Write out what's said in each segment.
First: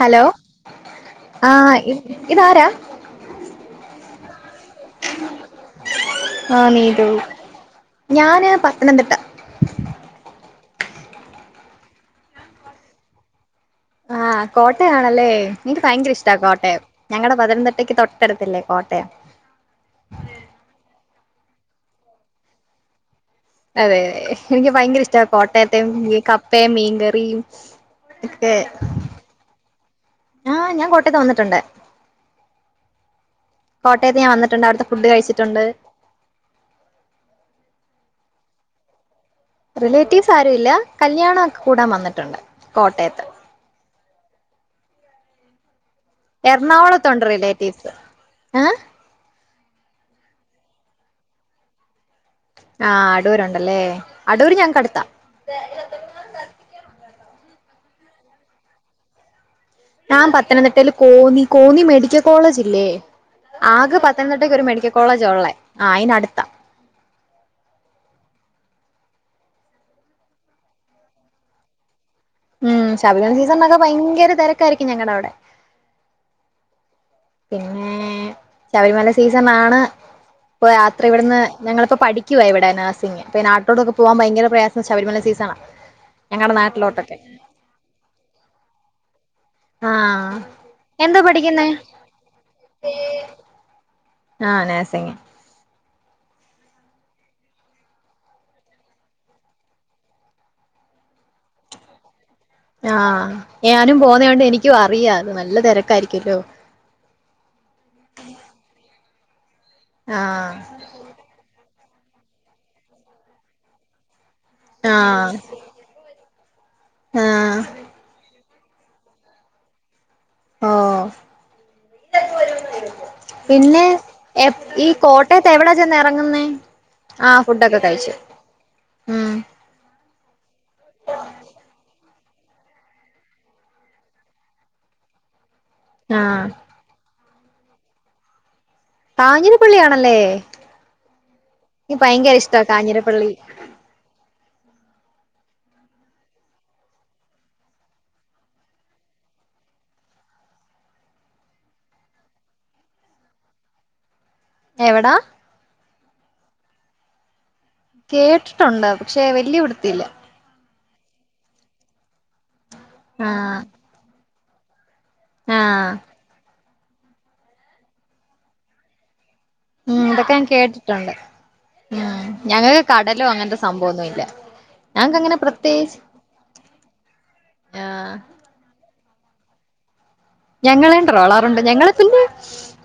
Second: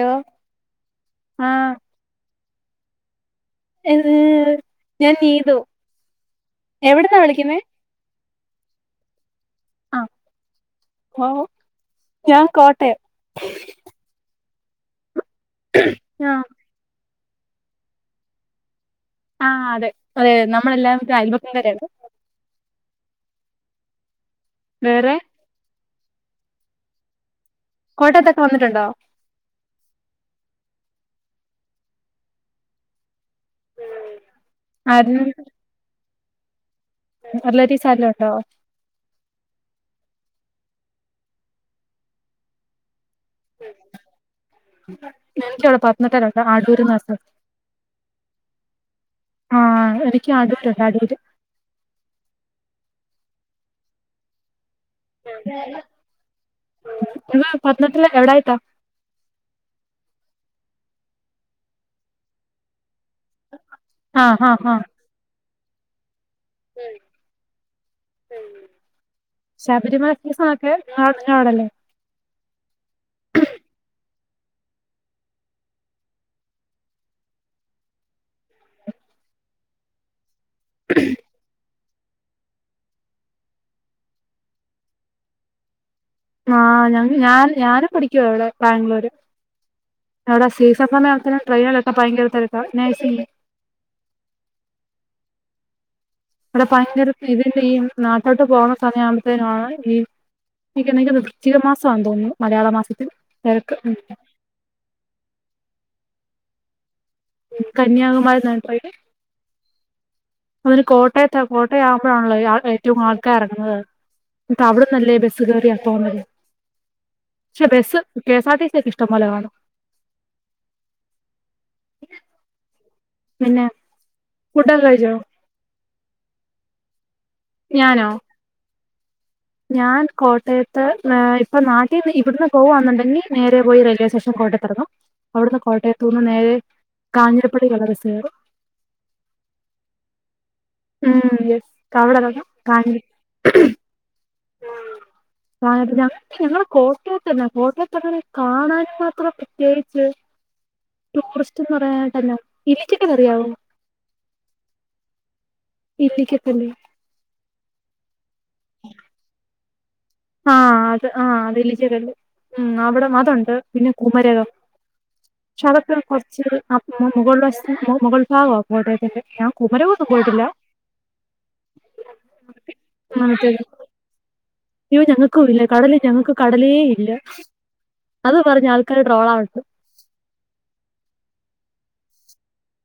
Hello ആഹ് ഇതാരാ ഉം ആഹ് നീതു എവിടുന്നാ വിളിക്കുന്നേ ഞാന് പത്തനന്തിട്ട ആഹ് ഓഹ് ഞാൻ കോട്ടയം ആഹ് കോട്ടയാണല്ലേ ഇൻക്ക് ഭയ്ങ്ക്ര ഇഷ്ടാ ആഹ് കോട്ടയം ഞങ്ങടെ പതനംതിട്ടക്ക് തൊട്ടട്ത്തല്ലേ കോട്ടയം ആഹ് അതെ അതെ നമ്മളെല്ലാം ഒരയൽ വക്കം കാരാണ് അതെ എനിക്ക് ഭയ്ങ്ക്ര വേറെ ഇഷ്ട കോട്ടയത്തെ കപ്പേം മീങ്കറിം കോട്ടയത്തൊക്കെ ക്കെ വന്നിട്ടുണ്ടോ ആഹ് ഞാൻ കോട്ടയത്ത് വന്നിട്ടൊണ്ട് കോട്ടയത്ത് ഞാൻ വന്നിട്ടൊണ്ട് അവിട്ത്തെ ഫുഡ് കഴിച്ചിട്ടൊണ്ട് റിലേറ്റീവ്സ് ആരേലുണ്ടോ റിലേറ്റീവ്സ് ആരു ഇല്ല കല്യണം ഒക്കെ കൂടാൻ വന്നിട്ടൊണ്ട് കോട്ടയത്ത് [unintelligible] [unintelligible] അടൂര് [unintelligible] എറണാകുളത്തുണ്ട് റിലേറ്റീവ്സ് ഏഹ് ആഹ് എനിക്കും ആടൂരൊണ്ട് അടൂര് ആഹ് അടൂരൊണ്ടല്ലേ അടൂര് ഞങ്ങ്ക്കടുത്ത ങ്ങ പത്തനംതിട്ട എവ്ടായിട്ടാ ഞാൻ പത്തനന്തിട്ടേല് കോന്നി കോന്നി മെഡിക്ക കോളേജ് ഇല്ലേ ആകെ ആഹ് പത്തനന്തിട്ടക്ക് ആഹ് ഒരു ആഹ് മെഡിക്കൽ കോളേജാ ഒള്ളേ ആഹ് അയിന്ടുത്ത ശബരിമല സീസണൊക്കെ ആണല്ലേ. ഉം ശബരിമല സീസണൊക്കെ ഭയങ്കര തിരക്കായിരിക്കും ഞങ്ങളുടെ അവിടെ. പിന്നെ ശബരിമല സീസൺ ആണ്. ഇപ്പൊ രാത്രി ഇവിടുന്ന്, ഞങ്ങളിപ്പൊ പഠിക്കുവയ ഇവിടെ നഴ്സിംഗ്. പിന്നെ നാട്ടിലോട്ടോക്കെ പോവാൻ ഭയങ്കര പ്രയാസം ശബരിമല സീസണാ. ഞങ്ങടെ ആ ഞാൻ നാട്ടിലോട്ടൊക്കെ ഞാന ഞാന പഠിക്കുവ അവിടെ ബാംഗ്ലൂര്. ആഹ് അവിടെ സീസൺ എന്താ സമയത്തൊക്കെ പഠിക്കുന്നേ ട്രെയിനൊലൊക്കെ ഭയങ്കര തിരക്ക. നഴ്സിംഗ് ആ നഴ്സിങ്. ഇവിടെ ഭയങ്കര [unintelligible] നാട്ടോട്ട് പോകുന്ന സമയ ആകുമ്പോത്തേനാണ് ഈ എനിക്ക് [unintelligible] വൃച്ചിക മാസാന്ന് തോന്നുന്നു. മലയാള ആ മാസത്തിൽ തിരക്ക് ഉം. ഞാനും പോന്നയോണ്ട് എനിക്കും അറിയ ഇന്ന് നല്ല തെരക്കായിരിക്കല്ലോ. ഉം കന്യാകുമാരിന്നാ ട്രെയിന്. ആ ഒരു കോട്ടയത്ത കോട്ടയ ആവുമ്പഴാണല്ലോ ഏറ്റവും ആൾക്കാർ ഇറങ്ങുന്നത്. എന്നിട്ട് അവ്ടന്നല്ലേ ആഹ് ബസ്സ് കേറിയ പോന്നത്. ആഹ് പക്ഷെ bus, K S R T C ഒക്കെ ഇഷ്ടം പോലെ കാണും. ആ. പിന്നെ എപ് ഫുഡൊക്കെ ഈ കഴിച്ചോ കോട്ടയ ത്ത് എവിടാ ചെന്ന് എറങ്ങുന്നേ? ആ ഫുഡൊക്കെ ഞാനോ കഴിച്ചു. ഉം. ഞാൻ കോട്ടയത്ത്. ഇപ്പം നാട്ടിൽന്ന് ഇവിടുന്ന് പോകന്നുണ്ടെങ്കി, നേരെ പോയി റെയിൽവേ സ്റ്റേഷൻ കോട്ടയത്ത് എറങ്ങും. അവിടുന്ന് കോട്ടയത്തുന്ന് ആഹ് നേരെ കാഞ്ഞിരപള്ളിലുള്ള ബസ് കയറും. കാഞ്ഞിരപ്പള്ളിയാണല്ലേ. ഉം യെസ് ക്ക് ഭയങ്കര അവിടെതൊക്കെ ഇഷ്ടാ കാഞ്ഞിര കാഞ്ഞിരപ്പള്ളി. [unintelligible] ഞങ്ങളെ കോട്ടയത്തെന്ന. കോട്ടയത്തങ്ങനെ കാണാനും മാത്രം പ്രത്യേകിച്ച്, ടൂറിസ്റ്റ് എന്ന് പറയാനായിട്ട് എന്നാ, ഇല്ലിക്കട്ട് അറിയാവോ? എവടാ? ഇല്ലിക്ക കല്ല്. കേട്ടിട്ടുണ്ട്. പക്ഷെ വല്യ പിടുത്തയില്ല. ആ അത് ആ അത് ഇല്ലിച്ച കല്ല് ഉം അവടെ അതുണ്ട്. ആഹ് പിന്നെ കുമരകം. പക്ഷെ ആഹ് അതൊക്കെ കൊറച്ച് മുകൾ വശത്ത് മുകൾ ഭാഗ കോട്ടയത്തിന്റെ. ഉം കുമരകമൊന്നും ഇതൊക്കെ പോയിട്ടില്ല ഞാൻ കേട്ടിട്ടൊണ്ട്. ഉം ഞങ്ങക്ക് ആ, കടലോ അങ്ങനത്തെ മറ്റേത് സംഭവൊന്നുല്ല. അയ്യോ ഞങ്ങക്കൂല കടല് ഞങ്ങക്ക് കടലേ ഇല്ല. ആഹ് അത് പറഞ്ഞ് ആൾക്കാര് ട്രോളാക്കും. ഞങ്ങളേം ട്രോളാറുണ്ട്. ഞങ്ങള് പിന്നെ,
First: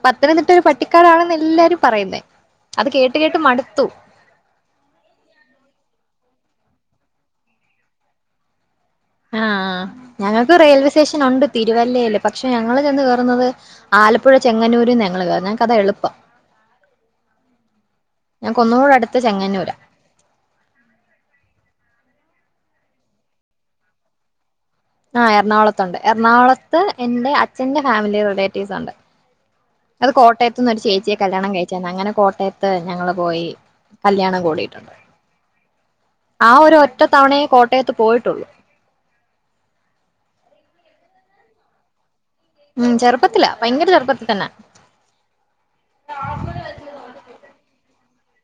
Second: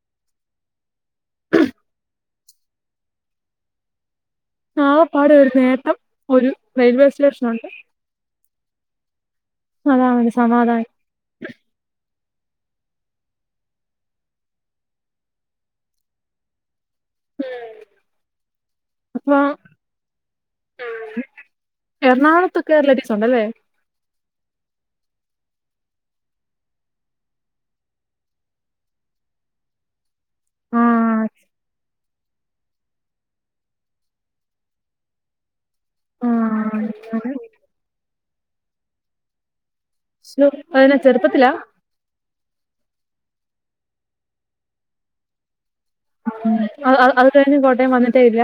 പത്തനംതിട്ട ഒരു പട്ടിക്കാടാണെന്ന എല്ലാരും പറയുന്നേ. അത് കേട്ട് കേട്ട് മടുത്തു. ആകപ്പാടെ ഒരു നേട്ടം ഒരു റെയിൽവേ സ്റ്റേഷനൊണ്ട്. ആ അതാണ് ഒരു ഞങ്ങക്ക് സമാധാനം. റെയിൽവേ സ്റ്റേഷൻ ഒണ്ട് തിരുവല്ലയില്. പക്ഷെ ഞങ്ങൾ ചെന്ന് കേറുന്നത് ആലപ്പുഴ ചെങ്ങന്നൂരന്ന് ഞങ്ങള് കേറുന്നേ. ഞങ്ങക്ക് അതാ എളുപ്പം. ഞങ്ങക്ക് ഒന്നുടെ അടുത്ത് ചെങ്ങന്നൂരാ. ഉം എറണാകൊളത്തൊക്കെ റിലേറ്റീവ്സ് ഉണ്ടല്ലേ? ആ എറണാകൊളത്തുണ്ട്. എറണാകൊളത്ത് എന്റെ അച്ഛന്റെ ഫാമിലി റിലേറ്റീവ്സ് ഉണ്ട്. അത് കോട്ടയത്ത നിന്നൊരു ചേച്ചിയെ ആഹ് കല്യാണം കയിച്ച, അങ്ങനെ കോട്ടയത്ത് ഞങ്ങള് പോയി. കല്യാണം കൂടിയിട്ടുണ്ട്. ആ ഒരു ആഹ് ഒറ്റ അങ്ങനെ തവണയെ കോട്ടയത്ത് പോയിട്ടുള്ളു. ശൊ [unintelligible] ചെറുപ്പത്തിലാ? ഉം ചെറുപ്പത്തില. ഭയങ്കര ചെറുപ്പത്തി തന്ന. ഉം അ അത് കയിഞ്ഞ് കോട്ടയം വന്നിട്ടേയില്ല.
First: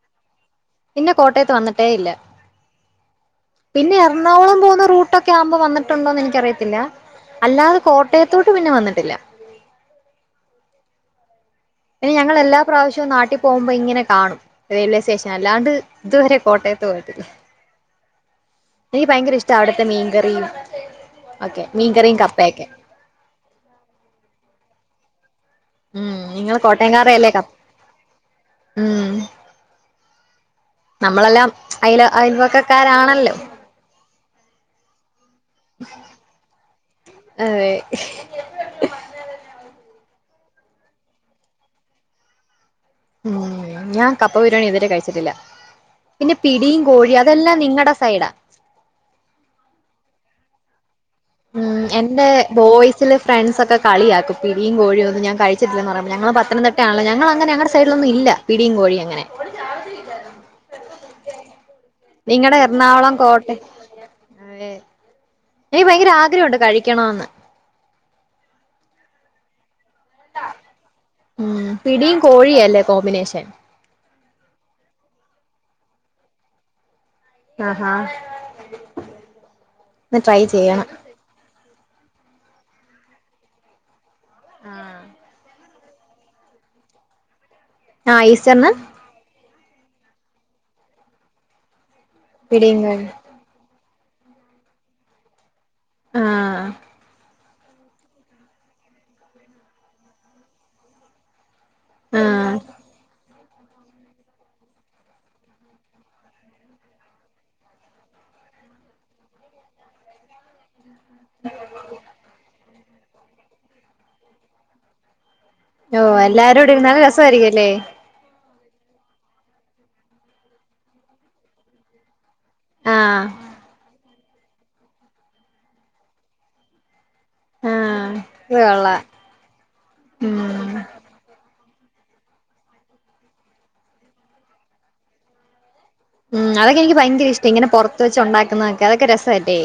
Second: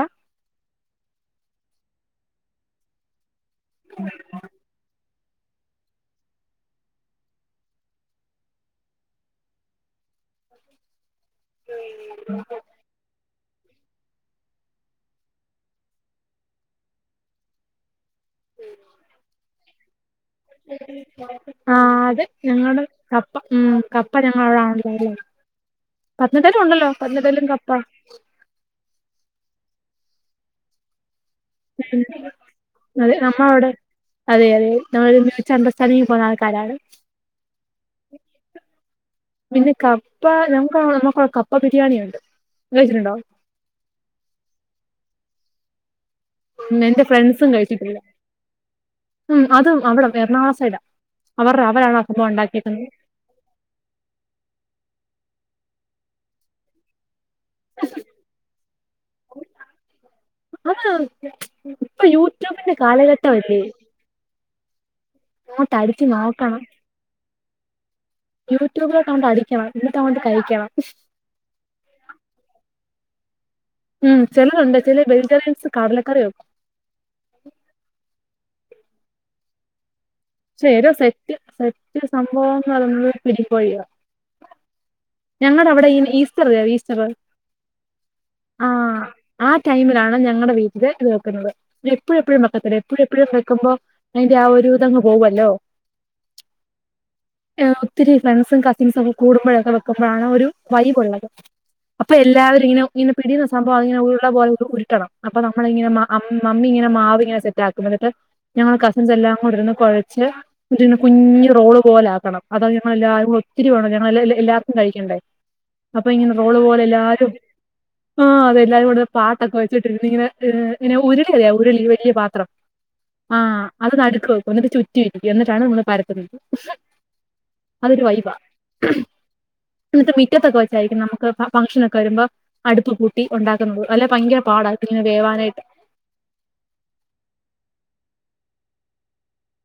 പിന്നെ കോട്ടയത്ത് വന്നിട്ടേ ഇല്ല. പിന്നെ എറണാകുളം പോകുന്ന റൂ ട്ടൊക്കെ ആവുമ്പോ വന്നിട്ടുണ്ടോ എന്ന് എനിക്കറിയത്തില്ല. അല്ലാതെ കോട്ടയത്തോട്ട് പിന്നെ വന്നിട്ടില്ല. പിന്നെ ഞങ്ങൾ എല്ലാ പ്രാവശ്യവും നാട്ടി പോകുമ്പോ ഇങ്ങനെ കാണും റെയിൽവേ സ്റ്റേഷൻ. അല്ലാണ്ട് ഇതുവരെ കോട്ടയത്ത് പോയിട്ടില്ല. എനിക്ക് ഭയങ്കര ഇഷ്ട അവിടുത്തെ മീൻകറിയും ഓക്കെ ആ മീൻകറിയും അത് കപ്പയൊക്കെ ഞങ്ങള് കപ്പ ഉം കപ്പ ഞങ്ങവിടെണണ്ടല്ലേ ഉം നിങ്ങൾ പത്തനതിട്ടയിലും ഇണ്ടല്ലോ കോട്ടയംകാരല്ലേ പത്തനതിട്ടയിലും കപ്പ ഉം നമ്മളെല്ലാം അയില് അയിൽ അതെ വക്കക്കാരാണല്ലോ നമ്മളവിടെ അതെ അതെ നമ്മൾ തമ്മി കൊറച്ച് അണ്ടർസ്റ്റാൻഡിങ്ങ് പോവുന്ന ആൾക്കാരാണ് അതെ പിന്നെ കപ്പ നമുക്ക് നമ്മക്ക കപ്പ ബിരിയാണി ഉണ്ട് കയിച്ചിട്ടുണ്ടോ ഉം ഞാൻ കപ്പ ബിരിയാണി ഇതുവരെ കയിച്ചിട്ടില്ല പിന്നെ ഉം പിടീംയും എന്റെ കോഴീ ഫ്രണ്ട്സും അതെല്ലാം നിങ്ങടെ കഴിച്ചിട്ടില്ല. സൈഡാ ഉം അതും അവിട എറണാകുള സൈഡ അവരുടെ ഉം അവരാണ് അ എന്റെ സംഭവം ഉണ്ടാക്കിയിരിക്കുന്നത്. ബോയ്സില് ഫ്രണ്ട്സ് ഒക്കെ കളിയാക്കും പിയും കോഴിയ ഒന്ന ഞൻ കഴിച്ചിട്ടില്ലെന്ന് പറയുമ്പോ ഞങ്ങള് പത്തനംട്ട ആല്ലോ ഞങ്ങെ ഞുടെ.... സൈഡിലൊന്നും ഇല്ല പിടിയും കോഴിയ അങ്ങനെ. അതാ ഇപ്പൊ നിങ്ങടെ യൂട്യൂബിന്റെ എറണാകുളം കോട്ടെ കാലഘട്ടമല്ലേ. അതെ അങ്ങോട്ട് എനിക്ക് അടിച്ച് ഭയങ്കര ആഗ്രഹംണ്ട് നോക്കണം കഴിക്കണന്ന്. യൂട്യൂബിലൊക്കെുകൊണ്ട് അടിക്കണം എന്നന്നിട്ടതൊണ്ട് കഴിക്കണം. ഉം പിടിയും കോഴിയ അല്ലേ കോമ്പിനേഷൻ. ഉം ചിലരുണ്ട് ചില വെജിറ്ററിയൻസ് കാടലക്കറി വെക്കും. ആഹഹാ. ശേ സെത്യ സെത്യ സംഭവംന്ന് നമ്മള് പിടിക്കയുക. ആഹ ഞങ്ങളുടെ അവിടെ ഈ ഈസ്റ്റർ ഈസ്റ്ററ് ആഹ ഈസ്റ്റർന്നു ആ ആ ടൈമിലാണ് ഞങ്ങളടെ വീട്ടില് ഇത് വെക്കുന്നത് എപ്പോഴെപ്പോഴും വെക്കത്തല്ല പിടിയും എപ്പോഴ കോഴിയും എപ്പോഴും വെക്കുമ്പോ അതിന്റെ ആ ഒരു ഇതങ്ങ് പോവല്ലോ.... ആഹ ഒത്തിരി ഫ്രണ്ട്സും കസിൻസും ഒക്കെ കൂടുമ്പോഴൊക്കെ വെക്കുമ്പോഴാണ് ഒരു വൈബ്ള്ളത് അപ്പൊ ആഹ് എല്ലാവരും ഇങ്ങനെ ഇങ്ങനെ പിടി. സംഭവം അങ്ങനെ ഉരുള പോലെ ഉരുട്ടണം അപ്പ നമ്മളിങ്ങനെമ്മി ഇങ്ങനെ മാവി ഇങ്ങനെ സെറ്റ് ആക്കും എന്നിട്ട്. ഞങ്ങള കസിൻസ് എല്ലാം കൂടെന്ന് കുഴച്ച് കുെ കുഞ്ഞു റോള് പോലെ ആാക്കണം അത ഞങ്ങല്ലാരും ഒത്തിരി വേണം ഞല്ല എല്ലർക്കും കഴിക്കണ്ടേ അപ്പൊ ഓഹ് ഇങ്ങനെ റോള് എല്ലാരും കൂടി ഇരുന്ന് നല്ല പോലെല്ലാരും രസമായിരിക്കുംല്ലേ ആ് അതെല്ലാവരും കൂടെ പാട്ടൊക്കെ വെച്ചിട്ട്ഇങ്ങനെ ഉരുളിയറിയോ ഉരുളി വലിയ പാത്രം. ആഹ് ആഹ അത് നടുക്ക് വെക്കും എന്നിട്ട് ചുറ്റും ഇരിക്കും എന്നിട്ടാണ് നിങ്ങ പരത്തുന്നത് അതൊരു ആഹ് വൈബാ അത് കൊള്ളാം ന്നട്ട് ഉം മിറ്റത്തൊക്കെ രിക്കും നമുക്ക് ഫംഗ്ഷനോക്കെ വരുമ്പോ അടുപ്പ് കൂട്ടി ഉണ്ടാക്കുന്നുള്ളൂ അല്ലെ ഭയങ്കര പാട വേവാനായിട്ട്. ഉം അതൊക്കെ എനിക്ക് ഭയങ്കര ഇഷ്ടം ഇങ്ങനെ പുറത്ത് വെച്ച് ഉണ്ടാക്കുന്നതക്കെ അതക്കെ രസമല്ലെ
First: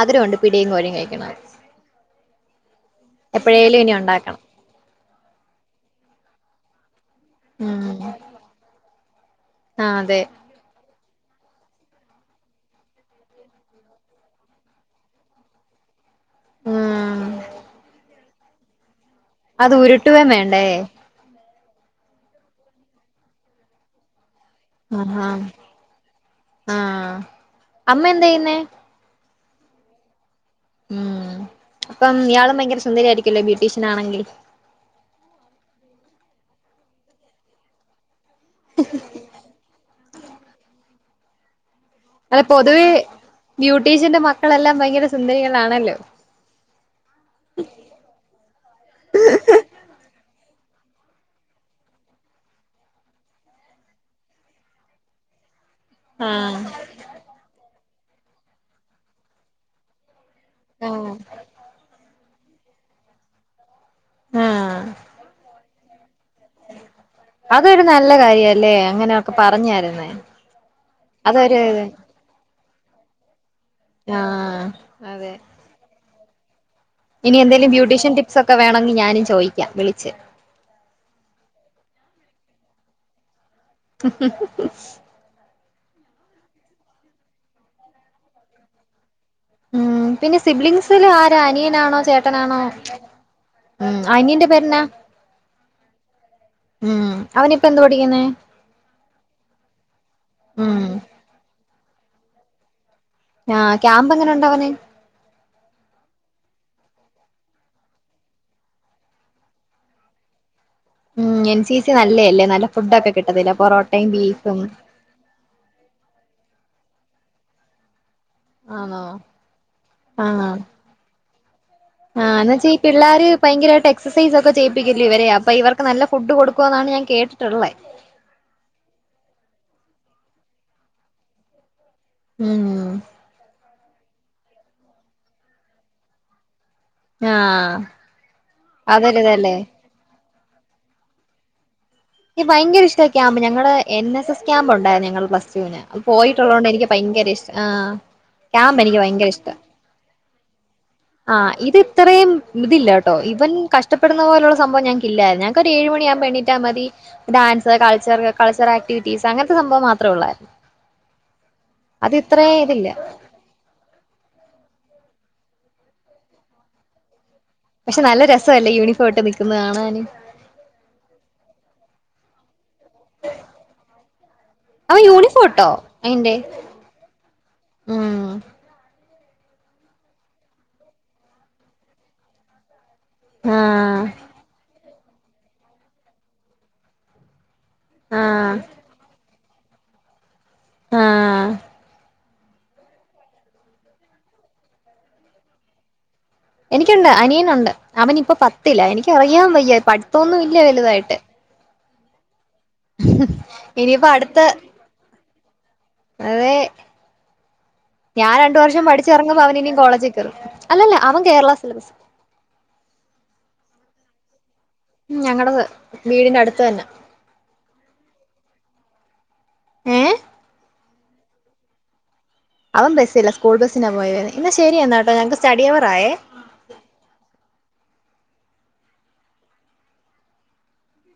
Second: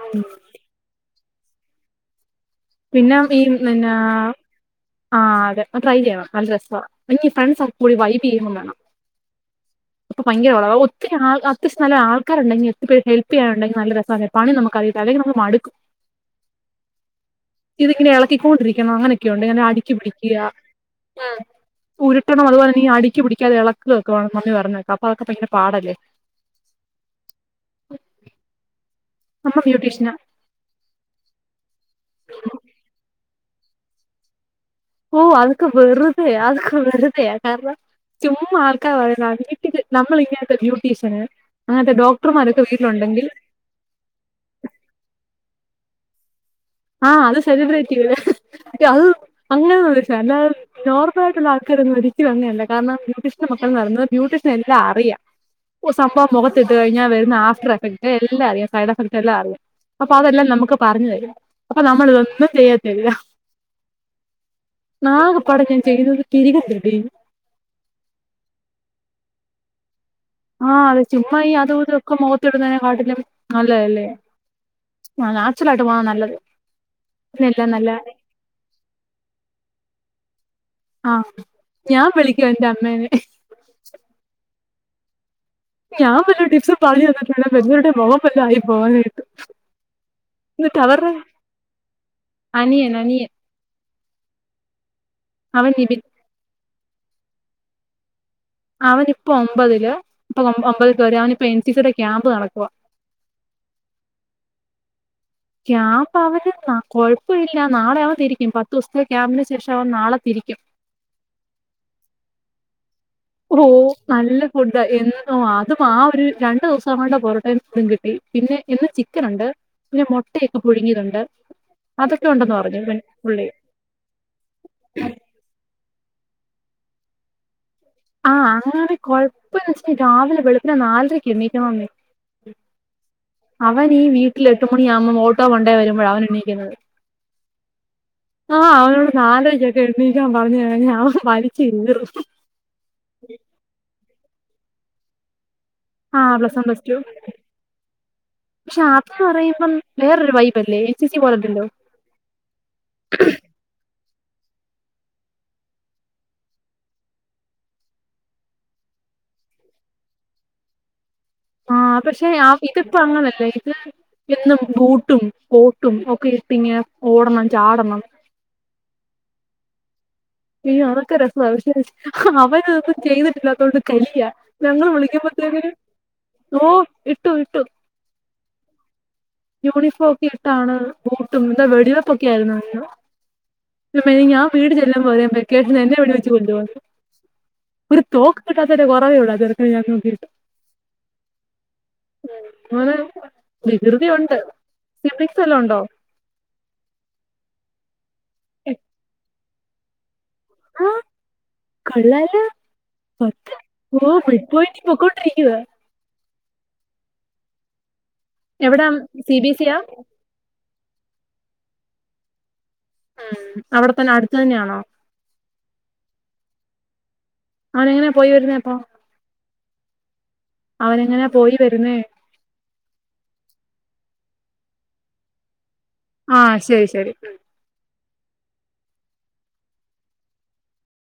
ആഗ്രമുണ്ട് പിടിയും കോഴും കഴിക്കണം പിന്നെ ഈ പിന്ന ഉണ്ടാക്കണം ആഹ അതെ ട്രൈ ചെയ്യണം നല്ല രസമാണ് ഫ്രണ്ട്സ് ഒ ക്കെ കൂടി ഉം വൈ്ബ് ചെയ്യ വേണം ആഹ് അതെ അപ്പൊ ഭയങ്കരള. പിന്നെ അത്യാവശ്യം ആൾാക്കാരുണ്ടെങ്കിൽ എ ഹെല്പ്ചെയ്യാനുണ്ടങ്കിൽ നല്ല രസ പണി നമുക്ക് അയില്ലെങ്കിൽ നമുക്ക് മടുക്കും. ആഹ് ഇതിങ്ങനെ ഇളക്കിക്കൊണ്ടിരിക്കണം അങ്ങനെയൊക്കെയ ഉണ്ട് അങ്ങനെ അടുക്കി ഉരുട്ടുവേം പിടിക്കുക. വേണ്ടേ ഉ് ഉരുട്ടണം അതുപോലെീ അടിക്കി പിടിക്കാതെ ഇളക്കൊക്കെ വേണം മമ്മി പറഞ്ഞേക്കാ അപ്പൊ അതൊക്കെ ഭയങ്കര പാടല്ലേ. ആഹ അമ്മ എന്ത ചെയ്യുന്നെ. അമ്മ ബ്യൂട്ടീഷ്യനാ ഉം അപ്പം ഇയാളും ഭയങ്കര സുന്ദരി ആായിരിക്കല്ലോ ബ്യൂട്ടീഷ്യൻ ആണെങ്കിൽ. ഓ് അത്ക്ക വറുതെ അത്ക്ക വറുതെ കാരണം ചുമ്മ ആൾക്കാർ പറയുന്ന നമ്മൾ ഇങ്ങനത്തെ ബ്യൂട്ടീഷ്യന് അങ്ങനത്തെ ഡോക് അല്ല പൊതുവെ ബ്യൂട്ടീഷ്യന്റെ മക്കളെല്ലാം ഭയങ്കര സുന്ദരികളാണല്ലോ ആഹ അത് സെലിബ്രേറ്റികൾ അത് അങ്ങനെന്ന [unintelligible] നോർമൽ ആട്ടുള്ള ആൾക്കാരൊന്നു ഒരിക്കലും അങ്ങനെ അല്ല കാരണം ബ്യൂട്ടി ഷൻ മക്കൾ എന്ന് പറുന്നത് ബ്യട്ടീഷൻ എല്ലാം അറിയാം സംഭവം ആഹ് മുഖത്തിട്ട്ഴിഞ്ഞൽ വരുന്ന ആഫ്റ്റർ എഫക്ട് എല്ലാം അറിയാം സൈഡ് എഫക്ട് എല്ലാം അറിയാം അപ്പ അതെല്ലാം നമുക്ക് ഇക്ക പറഞ്ഞു ആഹ് തെരും അപ്പൊ നമ്മള് ഇതൊന്നും ചെയ്യത്തില്ല ആഹ് നാഗ പടക്കൻ ചെയ്തത് തിരികെകിട്ടി അതൊരു നല്ല കാര്യാല്ലേ അങ്ങനെയൊക്കെ പറഞ്ഞ് എരന്നേ ആഹ് അത് ചുമ്മാ ഈ അതും ഇതും ഒക്കെ മാെഖത്ത് ഇട്ന്നതിനെ കാട്ട്ലും അല്ലേ അല്ലേ ആഹ് ആഹ് അതെ നാച്ചാെറൽ ആയിട്ട് പോണതാ നല്ലത് ഇനി എന്തേലും പിന്നെല്ലാം നല്ല ബ്യൂട്ടീഷ്യൻ ടിപ്സ് ഒക്കെ വേണെങ്കിൽ ഞാനും ചോയിക്ക വിളച്ച് ആഹ് ഞാൻ വിളിക്കും എന്റെ അമ്മേനെ ഇഹ് ഇഹ് ഇഹ് ഹ് ഞാൻ വല്ല ടിപ്സും പാടി വന്നിട്ട് വേണം വല്ലോര്ടെ മൊഖം വല്ലൊആയി പോവാനായിട്ട് ഉം പിന്നെ എന്നിട്ട് സിബ്ലിംങ്സില് അവരുടെ ആരാ അനിയനാണോ ചേട്ടനാണോ അനിയൻ അനിയൻ ഉം അനിയന്റെ പേരന്നാ അവൻ നിബിൻ ഉം അവനിപ്പ എന്ത് പഠിക്ക്ന്നേ അവനിപ്പൊ ഒമ്പതില് ഇപ്പൊ ഒം ഉം ഒമ്പതിൽ കേറി അവനിപ്പാെ എൻ സി സി യ്ടെ ക്യാമ്പ് നടക്കുവാ ആഹ് ക്യാമ്പ് എങ്ങനെ ഉണ്ടവന് ക്യാമ്പവന് ന്നാ കൊഴപ്പാെ ഇല്ല നാളെ അവൻ തിരിക്കും പത്തൂസ്ത്തെ ക്യാമ്പിന് ശേഷം അവൻ നാളെ തിരിക്കും ഉം എൻ സി സി നല്ല എല്ലേ നല്ല ഫുഡൊക്കെ കിട്ടത്തില്ലെ ഓ പൊറോട്ടയും നല്ല ബീഫും ഫുഡ് [unintelligible] അതും ആഹ് ഒര് രണ്ട് ദിവസം കൊണ്ട് പൊറോട്ടയും ഇതും കിട്ടി പിന്നെ ഇന്ന് ആണോ ചിക്കനുണ്ട് പിന്നെ ആഹ് മാെട്ടയെക്കെ പുഴുങ്ങിയതുണ്ട് അതൊക്കെ ആഹ് ഉണ്ടെന്ന് എന്നച്ചാ ഈ പറഞ്ഞു ഇവൻ പിള്ളേര് പുള്ളി ഭയങ്കരായിട്ട് എക്സസൈസ് ഒക്കെ ചെയ്യിപ്പിക്കില്ലെ ഇവരെ അപ്പൊ ഇവർക്ക് നല്ല ഫുഡ് കൊടുക്കുവെന്നാണ് ഞാൻ കേട്ടിട്ട്ള്ളെ ആഹ് അങ്ങനെ കൊഴപ്പം എന്നച്ചാ രാവിലെ വെളുപ്പിന് നാലരക്ക് എണീക്കണോംന്നെ ഉം അവൻ ഈ വീട്ടിൽ എട്ട് മണിയാവുമ്പം ഓട്ടോ കൊണ്ടേ വരുമ്പഴാ അവൻ എണീക്ക്ന്നത് ആഹ് ആഹ് അവനോട് അതൊരിതല്ലേ നാലരക്ക് എനിക്ക് എഴ്ന്നേക്കാൻ പർഞ്ഞ് കഴിഞ്ഞ അവൻ വലിച്ച് കീറും ഇക്ക് ഭയങ്കര ഇഷ്ട്ടാ ക്യാമ്പ് ഞങ്ങള് എൻ എസ് എസ് ക്യാമ്പ് ഉണ്ടായിന്നു ഞങ്ങൾ പ്ലസ്ടുവിന് അം ആ പ്ലസ് വൺ, പോയിട്ടുള്ളോണ്ട് പ്ലസ് എനിക്ക് ടു. ഭയങ്കര ഇഷ്ട്ട ആഹ് ക്യാമ്പ് പക്ഷെ എനിക്ക് അതെന്ന് ഭയങ്കര ഇഷ്ട്ടാ പറയുമ്പം വേറൊരു വൈബല്ലേ എൻസിസി ആഹ് പോലല്ലല്ലോ. ഇത് ഇത്രയും ഇതില്ലാട്ടോ ഇവൻ കഷ് ഇഷ്ട്ടപ്പെട്ന്ന പോലുള്ള സംഭവം ഞങ്ങക്ക് ഇല്ലാ ഞങ്ങക്ക് ഒര് ഏഴ് മണിയാമ്പൊ എണീറ്റാമതി ഡാൻസ് കൾച്ചർ കൾച്ചറാക്ടിവിറ്റീസ് അങ്ങൻത്തെ സംഭവം മാത്രെ ഉള്ളായിരുന്നു ആഹ് അത് പക്ഷെ ഇത്രേ ഇതില്ല ആംഇത്പ്പാെ അങ്ങനെല്ലേ ഇത് എന്നും ബൂട്ടും കോട്ടും ഒക്കെ ഇട്ടിങ്ങ് ഓടണം ചാട് പക്ഷെ നല്ല രസവല്ലേ ഇയൂണിഫോം ഇട്ട് നിക്ക്ന്നത് കാണാന് ഈ അവൻക്കത് രസ്വന്നൊല്ല പക്ഷെ അവനത് ചെയ്ത്ട്ട്ല്ലാതോണ്ട് കലിയാ ഞങ്ങൾ അവൻ യൂണിഫോം വിളിക്കുമ്പത്തേന് ഇട്ടോ അയിന്റെ ഓ ഇട്ടു ഇട്ടു ഉം യൂണിഫോം ഒക്കെ ഇട്ടാണ് ബൂട്ടും എന്താ വെടിവെപ്പൊക്കെ ആയിരുന്നു എന്തോ ആഹ് ഇന്റമ്മേ ഞാൻ വീട് ചെല്ലുമ്പൊര് വെക്കേഷന് എന്നെ വെടി വെച്ച് കൊല്ലാേന്ന് ഒര്തോക്ക് ആഹ് കിട്ടാത്തതിന്റെ കൊറവേ ഒള്ളൂ ആഹ് ചെർക്കന് ഞാൻ നോക്കിയിട്ട് ആഹ് മോന് വികൃതി ഉണ്ട് സിബ്ലിംങ്സ് വല്ലോംഉണ്ടോ എനിക്കുണ്ട് അനിയനുണ്ട് അവനിപ്പാെ പത്തിലാ എനിക്കറിയാൻ വയ്യ പഠിത്തൊന്നുംഇല്ല വെല്തായിട്ട് കൊള്ളാലൊ പത്ത് ഇനിയിപ്പോ ഓ അടുത്ത ബിഗ്പോയന്റി പൊക്കോണ്ടിരിക്കുവാ അതെ ഞാൻ രണ്ടു വർഷം എവിടാ പഠിച്ച് സി എറങ്ങുമ്പാെ ബി അവന് എസ് സിയാ ഇനിയും കോളേജ്ക് തെരോ അല്ലല്ല അവൻ കേരള സിലബസ് ആഹ് അവിടെത്തന്നെ അട്ത്ത് തന്നെയാണോ ഉം ഞങ്ങടെ വീടിന്റെ അട്ത്ത് തന്നാ അവനെങ്ങനെയാ പോയി വെര്ന്നത് അപ്പോ ഏ അവനെങ്ങനാ പോയി വെരുന്നേ? അവൻ ബസ്സ് ഇല്ലാ സ്കൂൾ ബസ്സിലാ പോയ്വര്ന്നെ എന്നാ ശെരി എന്നാ കേട്ടോ ഞങ്ങക്ക് സ്റ്റഡി അവർ ആയേ. ആഹ് ശെരി ശെരി.